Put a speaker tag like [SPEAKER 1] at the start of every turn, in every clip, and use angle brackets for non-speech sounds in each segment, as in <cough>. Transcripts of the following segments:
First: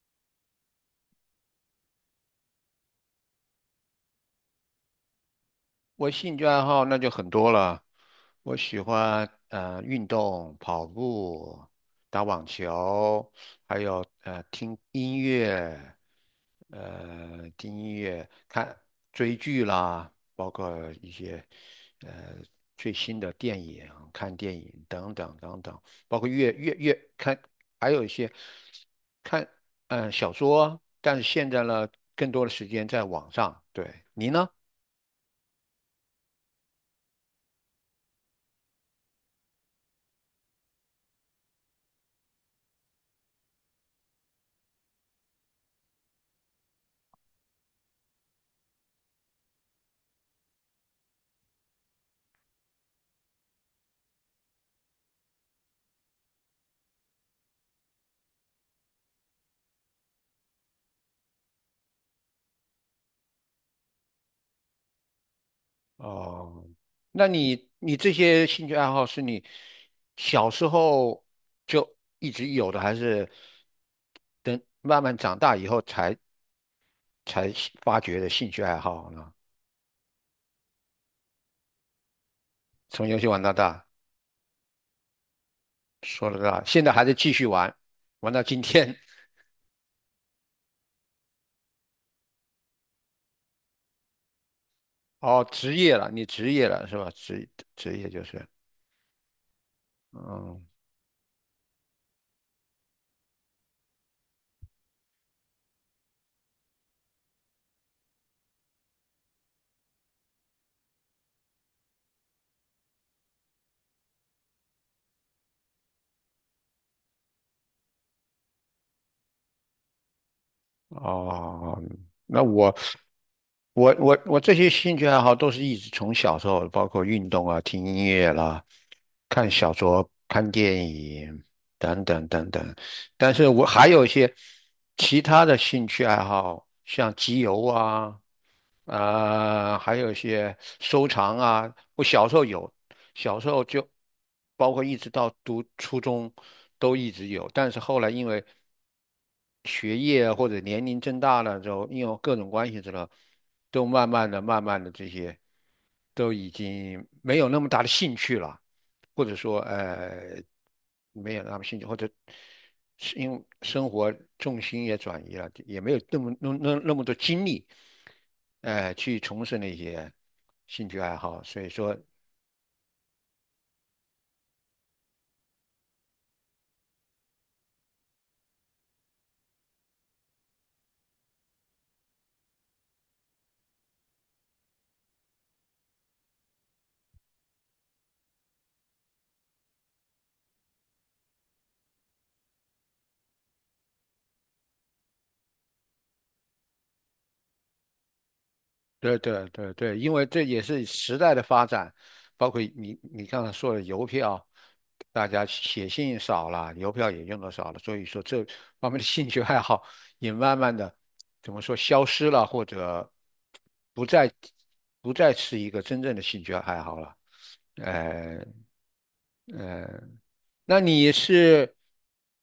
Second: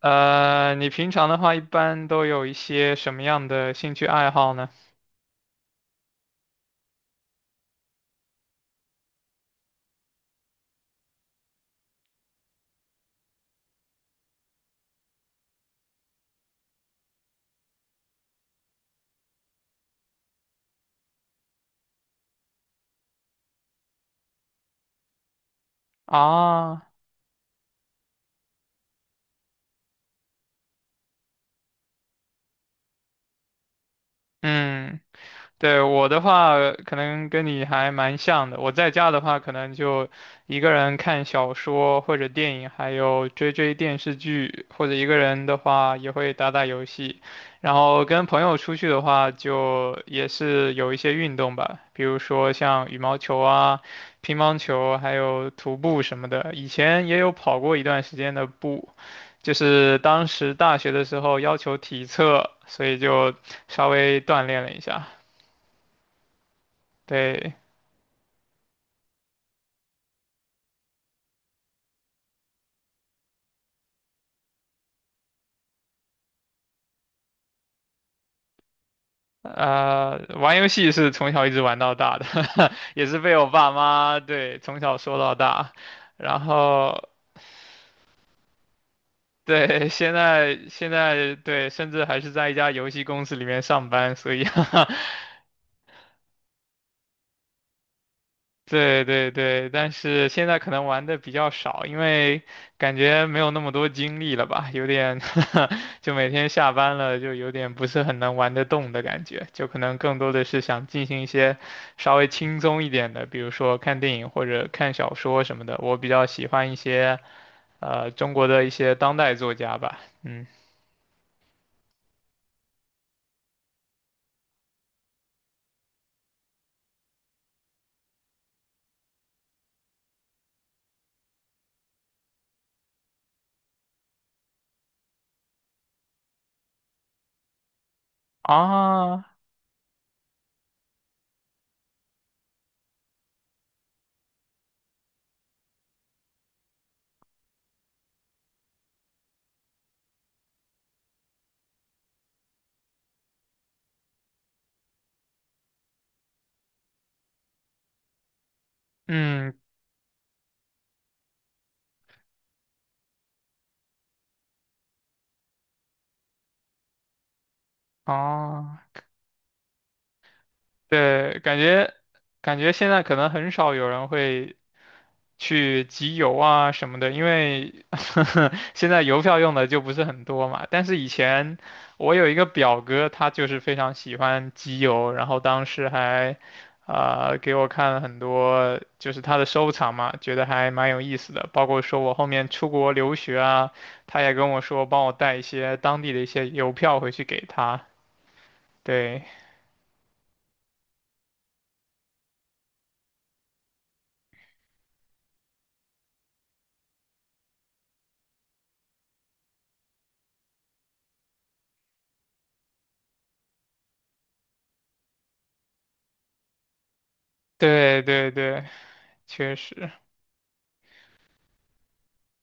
[SPEAKER 1] 你平常的话一般都有一些什么样的兴趣爱好呢？
[SPEAKER 2] 我兴趣爱好那就很多了，我喜欢运动、跑步、打网球，还有听音乐，看追剧啦，包括一些呃最新的电影、看电影等等等等，包括阅阅
[SPEAKER 1] 啊，
[SPEAKER 2] 阅看，还有一些看小说，但是现在呢，更多的时间在网上。对，你呢？
[SPEAKER 1] 嗯，对，我的话，可能跟你还蛮像的。我在家的话，可能就一个人看小说或者电影，还有追追电视剧，或者一个人的话也会打打游戏。然后跟朋友出去的话，就也是有一些运动吧，比如说像羽毛球啊、乒乓球，还有徒步什么的。以前也有跑过一段时间的步，就是当时大学的时候要求体测，所以就稍微锻炼了一下。
[SPEAKER 2] 哦，那
[SPEAKER 1] 对，
[SPEAKER 2] 你这些兴趣爱好是你小时候就一直有的，还是等慢慢长大以后才发掘的兴趣爱好呢？
[SPEAKER 1] 玩游戏是从小一直玩到大的，<laughs> 也
[SPEAKER 2] 从
[SPEAKER 1] 是
[SPEAKER 2] 游戏
[SPEAKER 1] 被
[SPEAKER 2] 玩
[SPEAKER 1] 我
[SPEAKER 2] 到
[SPEAKER 1] 爸
[SPEAKER 2] 大，
[SPEAKER 1] 妈对从小说到大，
[SPEAKER 2] 说了
[SPEAKER 1] 然
[SPEAKER 2] 大，现在还
[SPEAKER 1] 后
[SPEAKER 2] 在继续玩，玩到今天。
[SPEAKER 1] 对现在对，甚至还是在一家游戏公司里面上班，所以 <laughs>
[SPEAKER 2] <laughs> 哦，职业了，你职业了是吧？职业就是，
[SPEAKER 1] 对对对，但是现在
[SPEAKER 2] 嗯。
[SPEAKER 1] 可能玩的比较少，因为感觉没有那么多精力了吧，有点 <laughs> 就每天下班了就有点不是很能玩得动的感觉，就可能更多的是想进行一些稍微轻松一点的，比如说看电影或者看小说什么的。我比较喜欢一些中国的一些当代作家吧，嗯
[SPEAKER 2] 哦，那我这些兴趣爱好都是一直从小时候，包括运动啊、听音乐啦、看小说、看电影等等等等。但是我还有一些其他的兴趣爱好，像集邮啊，
[SPEAKER 1] 啊
[SPEAKER 2] 啊、还有一些收藏啊。我小时候有，小时候就包括一直到读初中都一直有，但是后来因为学业或者年龄增大了之后，因为各种关系之后，都慢慢的、慢慢的这些都已经没有那么大的兴趣了。或者
[SPEAKER 1] 嗯
[SPEAKER 2] 说没有那么兴趣，或者是因为生活重心也转移了，也没有那么多精力，
[SPEAKER 1] 啊。
[SPEAKER 2] 去从事那些兴趣爱
[SPEAKER 1] 对，
[SPEAKER 2] 好，
[SPEAKER 1] 感
[SPEAKER 2] 所以
[SPEAKER 1] 觉
[SPEAKER 2] 说。
[SPEAKER 1] 现在可能很少有人会去集邮啊什么的，因为 <laughs> 现在邮票用的就不是很多嘛。但是以前我有一个表哥，他就是非常喜欢集邮，然后当时还给我看了很多就是他的收藏嘛，觉得还蛮有意思的。包括说我后面出国留学啊，他也跟我说帮我带一些当地的一些邮票回去给他。
[SPEAKER 2] 对
[SPEAKER 1] 对，
[SPEAKER 2] 对对对，因为这也是时代的发展，包括你刚才说的邮票，大家写信少了，邮票也用的少了，所以说这方面的兴趣 <laughs> 爱好也慢慢的怎么说消失了，或者不再不再是一个真正的兴趣爱好了。
[SPEAKER 1] 对对
[SPEAKER 2] 呃
[SPEAKER 1] 对，确实，
[SPEAKER 2] 呃，那你是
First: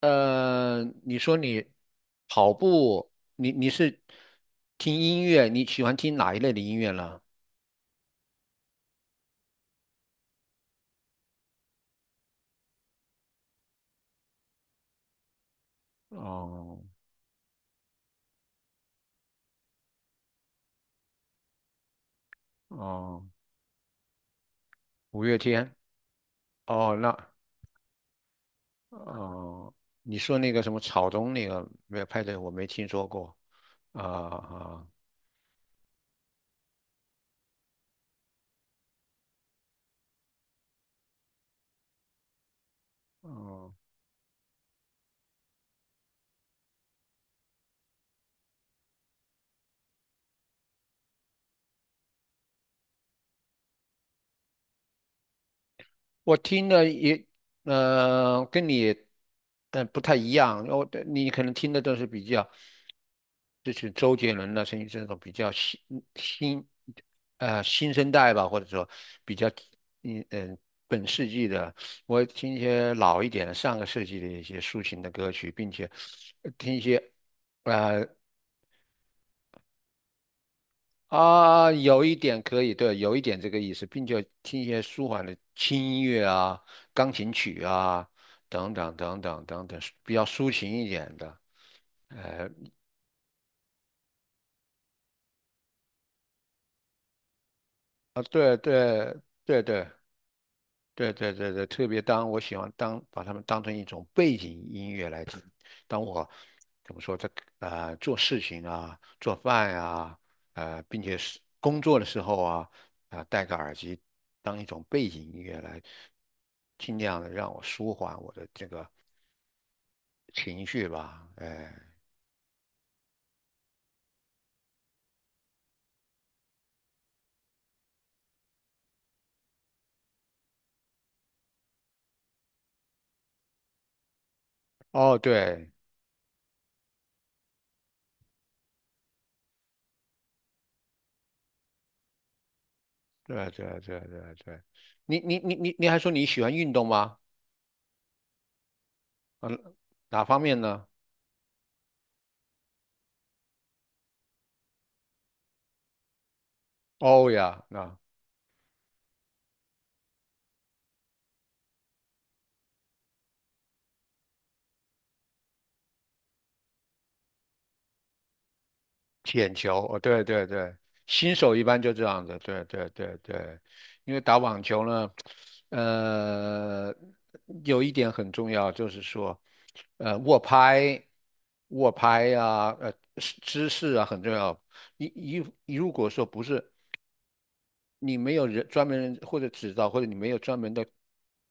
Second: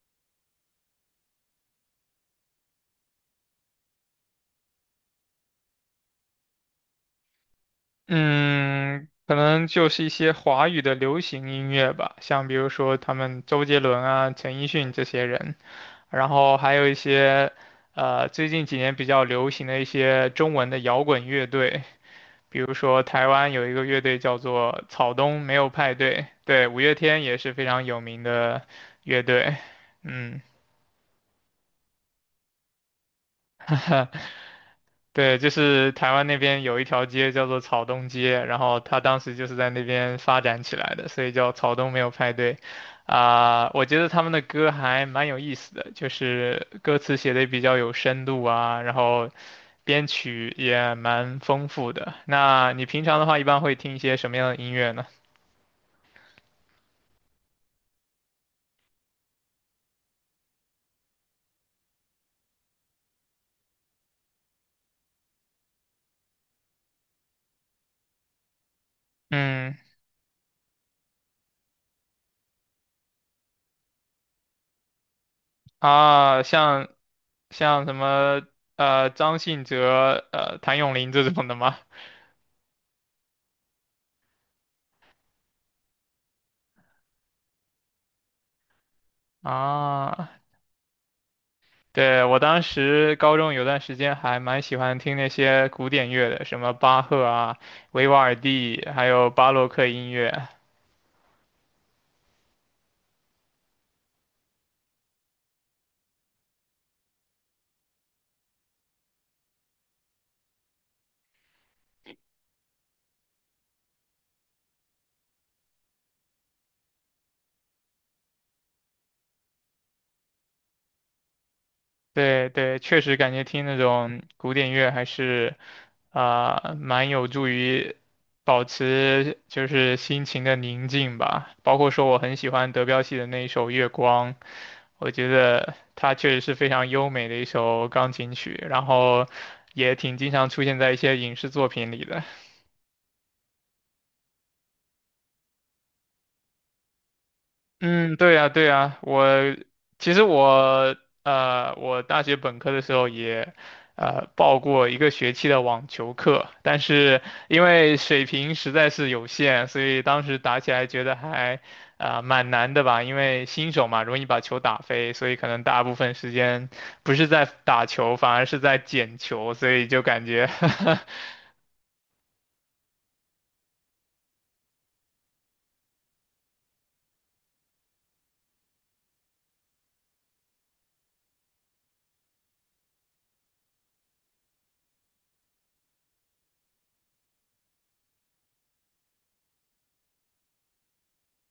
[SPEAKER 2] 呃，你说你跑步，你是听音乐，你喜欢听哪一类的音乐呢？
[SPEAKER 1] 嗯，可能就是一些华语的流行音乐吧，像比如说他们周杰伦啊、陈奕迅这些人，然后还
[SPEAKER 2] 哦
[SPEAKER 1] 有一些最近几年比较流行的一些中文的摇滚乐队，比如说
[SPEAKER 2] 哦，
[SPEAKER 1] 台湾有一个乐队叫做草
[SPEAKER 2] 五月
[SPEAKER 1] 东没有
[SPEAKER 2] 天。
[SPEAKER 1] 派对，对，五月
[SPEAKER 2] 哦，那
[SPEAKER 1] 天也是非常有名的乐队，
[SPEAKER 2] 哦，你说
[SPEAKER 1] 嗯。
[SPEAKER 2] 那个什么草东那个没有派对，我没听说过。啊
[SPEAKER 1] <laughs>
[SPEAKER 2] 啊。
[SPEAKER 1] 对，就是台湾那边有一条街叫做草东街，然后他当时就是在那边发展起来的，所以叫草东没有派对。啊、
[SPEAKER 2] 哦，
[SPEAKER 1] 我觉得他们的歌还蛮有意思的，就是歌词写的比较有深度啊，然后编曲也蛮丰富的。那你平常的话，一般会听一些什么样的音乐呢？
[SPEAKER 2] 我听的也，跟你，不太一样。你可能听的都是比较，就是周杰伦的声音，这种比较新，新生代吧，或者说比较，
[SPEAKER 1] 嗯，
[SPEAKER 2] 嗯嗯，本世纪的。我听一些老一点的，上个世纪的一些抒情的歌曲，并且
[SPEAKER 1] 啊，
[SPEAKER 2] 听一
[SPEAKER 1] 像
[SPEAKER 2] 些，
[SPEAKER 1] 什
[SPEAKER 2] 呃。
[SPEAKER 1] 么张信哲、谭咏麟这种的
[SPEAKER 2] 啊，
[SPEAKER 1] 吗？
[SPEAKER 2] 有一点可以，对，有一点这个意思，并且听一些舒缓的轻音乐啊、钢琴曲啊等等等
[SPEAKER 1] <laughs>
[SPEAKER 2] 等等等，比较
[SPEAKER 1] 啊，
[SPEAKER 2] 抒情一点的。
[SPEAKER 1] 对，我当时高中有段时间还蛮喜欢听那些古典乐的，什么巴赫啊、维瓦
[SPEAKER 2] 啊，
[SPEAKER 1] 尔
[SPEAKER 2] 对
[SPEAKER 1] 第，还
[SPEAKER 2] 对
[SPEAKER 1] 有巴
[SPEAKER 2] 对
[SPEAKER 1] 洛克
[SPEAKER 2] 对，
[SPEAKER 1] 音乐。
[SPEAKER 2] 对对对对，特别当我喜欢当把它们当成一种背景音乐来听。当我怎么说在做事情啊、做饭啊、并且是工作的时候啊，啊、戴个耳机当一种背景音乐来，尽量的让我舒缓我的这个情绪吧。哎，
[SPEAKER 1] 对对，确实感觉听那种古典乐还是啊、蛮有助于保持就是心情的宁静吧。包括说我很喜欢德彪西的那一首《月光》，我
[SPEAKER 2] 哦，
[SPEAKER 1] 觉
[SPEAKER 2] 对
[SPEAKER 1] 得它确实是非常优美的一首钢琴曲，然后也挺经常出现在一些影视作品里的。
[SPEAKER 2] 对对对对对，你还说你喜欢运动吗？
[SPEAKER 1] 嗯，对呀，对呀，我
[SPEAKER 2] 嗯，
[SPEAKER 1] 其实
[SPEAKER 2] 哪方面呢？
[SPEAKER 1] 我我大学本科的时候也报过一个学期的网球课，但是
[SPEAKER 2] 哦
[SPEAKER 1] 因
[SPEAKER 2] 呀，
[SPEAKER 1] 为
[SPEAKER 2] 那。
[SPEAKER 1] 水平实在是有限，所以当时打起来觉得还啊、蛮难的吧，因为新手嘛，容易把球打飞，所以可能大部分时间不是在打球，反而是在捡球，
[SPEAKER 2] 舔
[SPEAKER 1] 所
[SPEAKER 2] 球，
[SPEAKER 1] 以
[SPEAKER 2] 哦，
[SPEAKER 1] 就
[SPEAKER 2] 对
[SPEAKER 1] 感
[SPEAKER 2] 对
[SPEAKER 1] 觉
[SPEAKER 2] 对，新手一般就这样子，对对对对，因为打网球呢，呃，有一点很重要，就是说，呃，握拍、握拍，姿势啊很重要。你你你如果说不是你没有人专门人或者指导，或者你没有专门的，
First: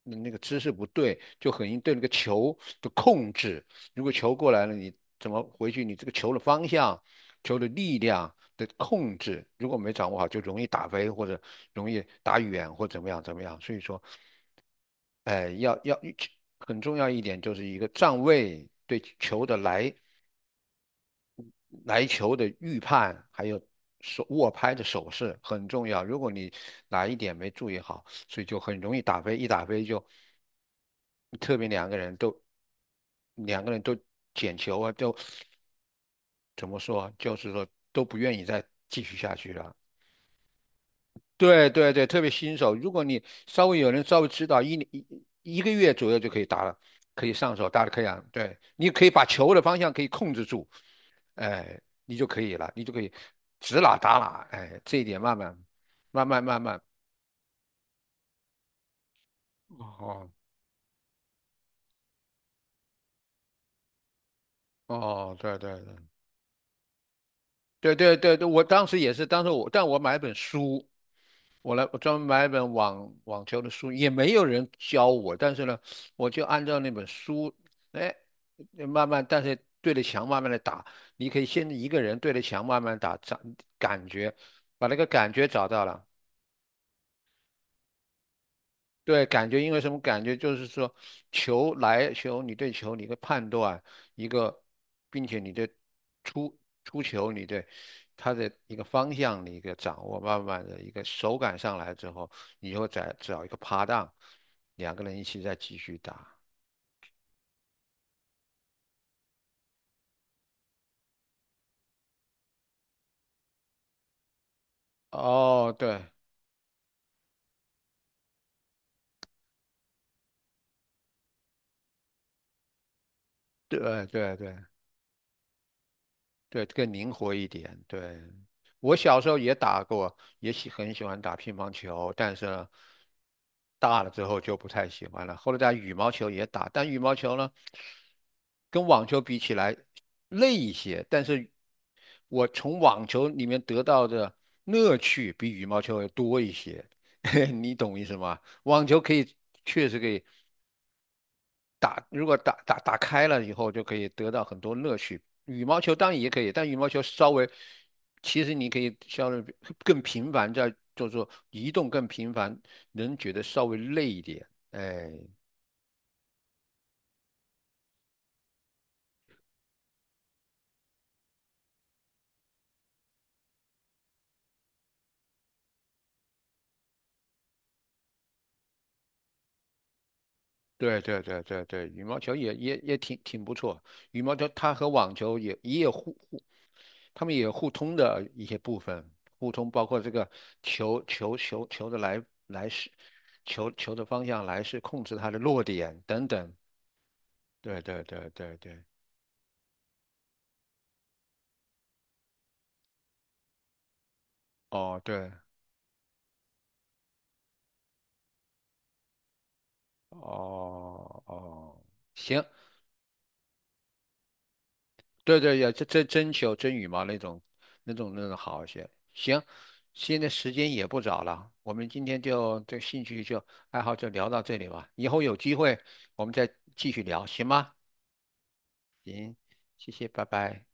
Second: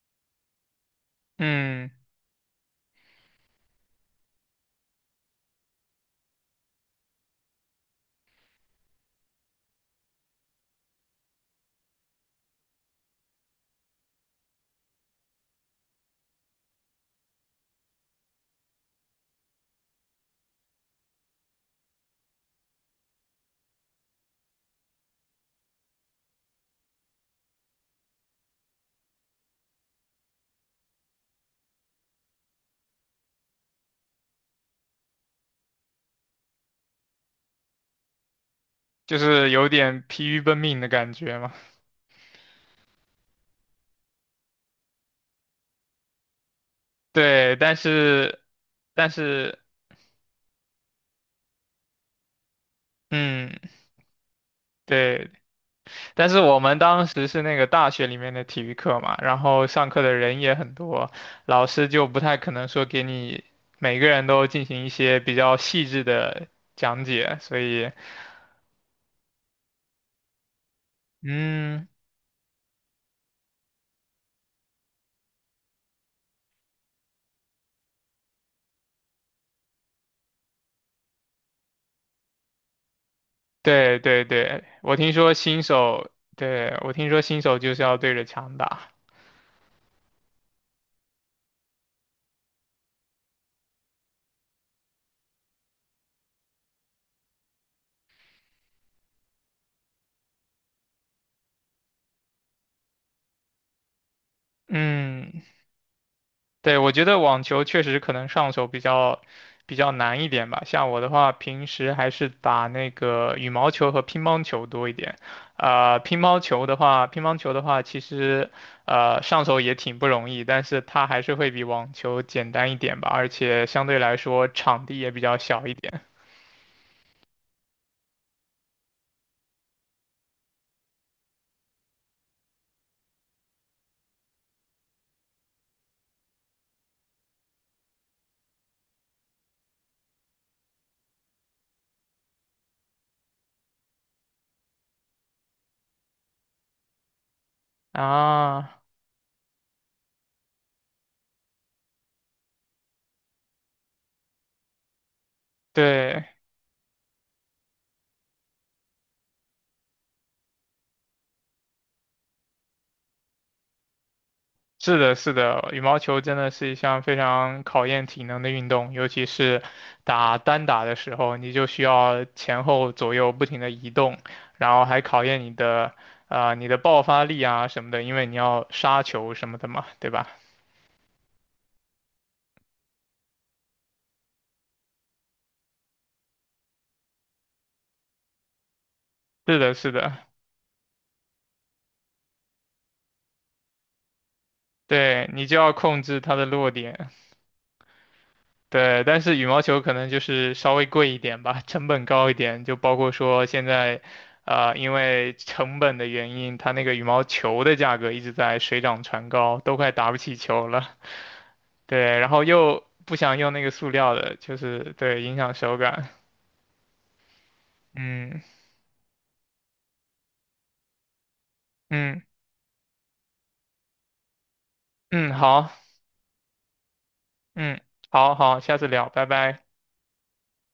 [SPEAKER 2] 那个姿势不对，
[SPEAKER 1] <laughs>
[SPEAKER 2] 就很易
[SPEAKER 1] 嗯，
[SPEAKER 2] 对那个球的控制。如果球过来了，你怎么回去？你这个球的方向、球的力量的控制，如果没掌握好，就容易打飞或者容易打远或怎么样怎么样。所以说，哎、要很重要一点就是一个站位对球的来球的预判，还有手握拍的手势很重要。如果你哪一点没注意好，所以就很容易打飞，一打飞就特别两个人都捡球啊，就怎么说啊，就是说都不愿意再继续
[SPEAKER 1] 就
[SPEAKER 2] 下
[SPEAKER 1] 是
[SPEAKER 2] 去
[SPEAKER 1] 有
[SPEAKER 2] 了。
[SPEAKER 1] 点疲于奔命的感觉嘛。
[SPEAKER 2] 对对对，特别新手，如果你稍微有人稍微指导，一年一一个月左右就可以打了，可以
[SPEAKER 1] 对，
[SPEAKER 2] 上手
[SPEAKER 1] 但
[SPEAKER 2] 打得可以啊。
[SPEAKER 1] 是，
[SPEAKER 2] 对，你可
[SPEAKER 1] 但
[SPEAKER 2] 以把球
[SPEAKER 1] 是，
[SPEAKER 2] 的方向可以控制住，哎，你就可以了，你就可以
[SPEAKER 1] 嗯，
[SPEAKER 2] 指哪打哪，哎，这一点
[SPEAKER 1] 对，
[SPEAKER 2] 慢慢慢
[SPEAKER 1] 但是
[SPEAKER 2] 慢
[SPEAKER 1] 我
[SPEAKER 2] 慢
[SPEAKER 1] 们
[SPEAKER 2] 慢，
[SPEAKER 1] 当时是那个大学里面的体育课嘛，然后上课的
[SPEAKER 2] 哦
[SPEAKER 1] 人也很多，老师就不太可能说给你每个人都进行一些比
[SPEAKER 2] 哦，
[SPEAKER 1] 较
[SPEAKER 2] 对对
[SPEAKER 1] 细
[SPEAKER 2] 对
[SPEAKER 1] 致的讲解，所以，
[SPEAKER 2] 对对对对，我当时也是，当时我但我买了本书，我来，
[SPEAKER 1] 嗯，
[SPEAKER 2] 我专门买一本网球的书，也没有人教我，但是呢，我就按照那本书，哎，慢慢，但是对着墙慢慢的打，你可以先一个人对着墙慢慢打，找
[SPEAKER 1] 对
[SPEAKER 2] 感
[SPEAKER 1] 对
[SPEAKER 2] 觉，
[SPEAKER 1] 对，
[SPEAKER 2] 把那
[SPEAKER 1] 我
[SPEAKER 2] 个
[SPEAKER 1] 听
[SPEAKER 2] 感
[SPEAKER 1] 说
[SPEAKER 2] 觉
[SPEAKER 1] 新
[SPEAKER 2] 找到了，
[SPEAKER 1] 手，对，我听说新手就是要对着墙打，
[SPEAKER 2] 对，感觉因为什么？感觉就是说，球来球，你对球你的判断一个，并且你对出出球你对它的一个方向的一个掌握，慢慢的一个手感上来之后，你又再找一个趴档，两个人一起
[SPEAKER 1] 嗯，
[SPEAKER 2] 再继续打。
[SPEAKER 1] 对，我觉得网球确实可能上手比较难一点吧。像我的话，平时还是打那个羽毛球和乒乓球多一点。
[SPEAKER 2] 哦，对
[SPEAKER 1] 乒乓球的话，其实上手也挺不容易，但是它还是会比网球简单一点吧，而且相对
[SPEAKER 2] 对
[SPEAKER 1] 来
[SPEAKER 2] 对
[SPEAKER 1] 说
[SPEAKER 2] 对，
[SPEAKER 1] 场地也比较小一点。
[SPEAKER 2] 对，更灵活一点。对，我小时候也打过，也很喜欢打乒乓球，但是呢大了之后就不太喜欢了。后来打羽毛球也打，但羽毛球呢，跟网球比起来累一些，但是我从网球里面得到的乐趣比羽毛球要多一些。<laughs> 你懂意思吗？
[SPEAKER 1] 啊，
[SPEAKER 2] 网球可以确实可以打，如果打开了以后，就可以得到很多乐趣。羽毛球当然
[SPEAKER 1] 对。
[SPEAKER 2] 也可以，但羽毛球稍微，其实你可以稍微更频繁，在就是说移动更频繁，能觉得稍微累一点。
[SPEAKER 1] 是
[SPEAKER 2] 哎，
[SPEAKER 1] 的，是的，羽毛球真的是一项非常考验体能的运动，尤其是打单打的时候，你就需要前后左右不停的移动，然后还考验你的啊、你的爆发力啊什么的，因为你要杀球什么的嘛，对吧？
[SPEAKER 2] 对对对对对，羽毛球也挺不错。羽毛球它和网球也也有互互，他们也有互通的一些部分，互
[SPEAKER 1] 是
[SPEAKER 2] 通
[SPEAKER 1] 的，
[SPEAKER 2] 包
[SPEAKER 1] 是
[SPEAKER 2] 括这
[SPEAKER 1] 的，
[SPEAKER 2] 个球的来势，球的方向来势，控制
[SPEAKER 1] 对，
[SPEAKER 2] 它的
[SPEAKER 1] 你就
[SPEAKER 2] 落
[SPEAKER 1] 要
[SPEAKER 2] 点
[SPEAKER 1] 控制
[SPEAKER 2] 等
[SPEAKER 1] 它的
[SPEAKER 2] 等。
[SPEAKER 1] 落点。
[SPEAKER 2] 对对对对对，
[SPEAKER 1] 对，但是羽毛球可能就是稍微贵一点吧，成本高一点，就包括说现在，因
[SPEAKER 2] 哦对，
[SPEAKER 1] 为成本的原因，它那个羽毛球的价格一直在水涨船高，都快打不起球了。
[SPEAKER 2] 哦哦，
[SPEAKER 1] 对，然
[SPEAKER 2] 行，
[SPEAKER 1] 后又不想用那个塑料的，就是对，影
[SPEAKER 2] 对
[SPEAKER 1] 响
[SPEAKER 2] 对也
[SPEAKER 1] 手
[SPEAKER 2] 这
[SPEAKER 1] 感。
[SPEAKER 2] 真球真羽毛那种那种那种
[SPEAKER 1] 嗯
[SPEAKER 2] 好一些。行，现在时间也不早了，我们今天
[SPEAKER 1] 嗯
[SPEAKER 2] 就这兴趣就爱好就聊到这里吧，以后
[SPEAKER 1] 嗯，
[SPEAKER 2] 有机
[SPEAKER 1] 好，
[SPEAKER 2] 会我们再继续聊，行吗？
[SPEAKER 1] 嗯，好好，下次聊，拜拜。
[SPEAKER 2] 谢谢，拜拜。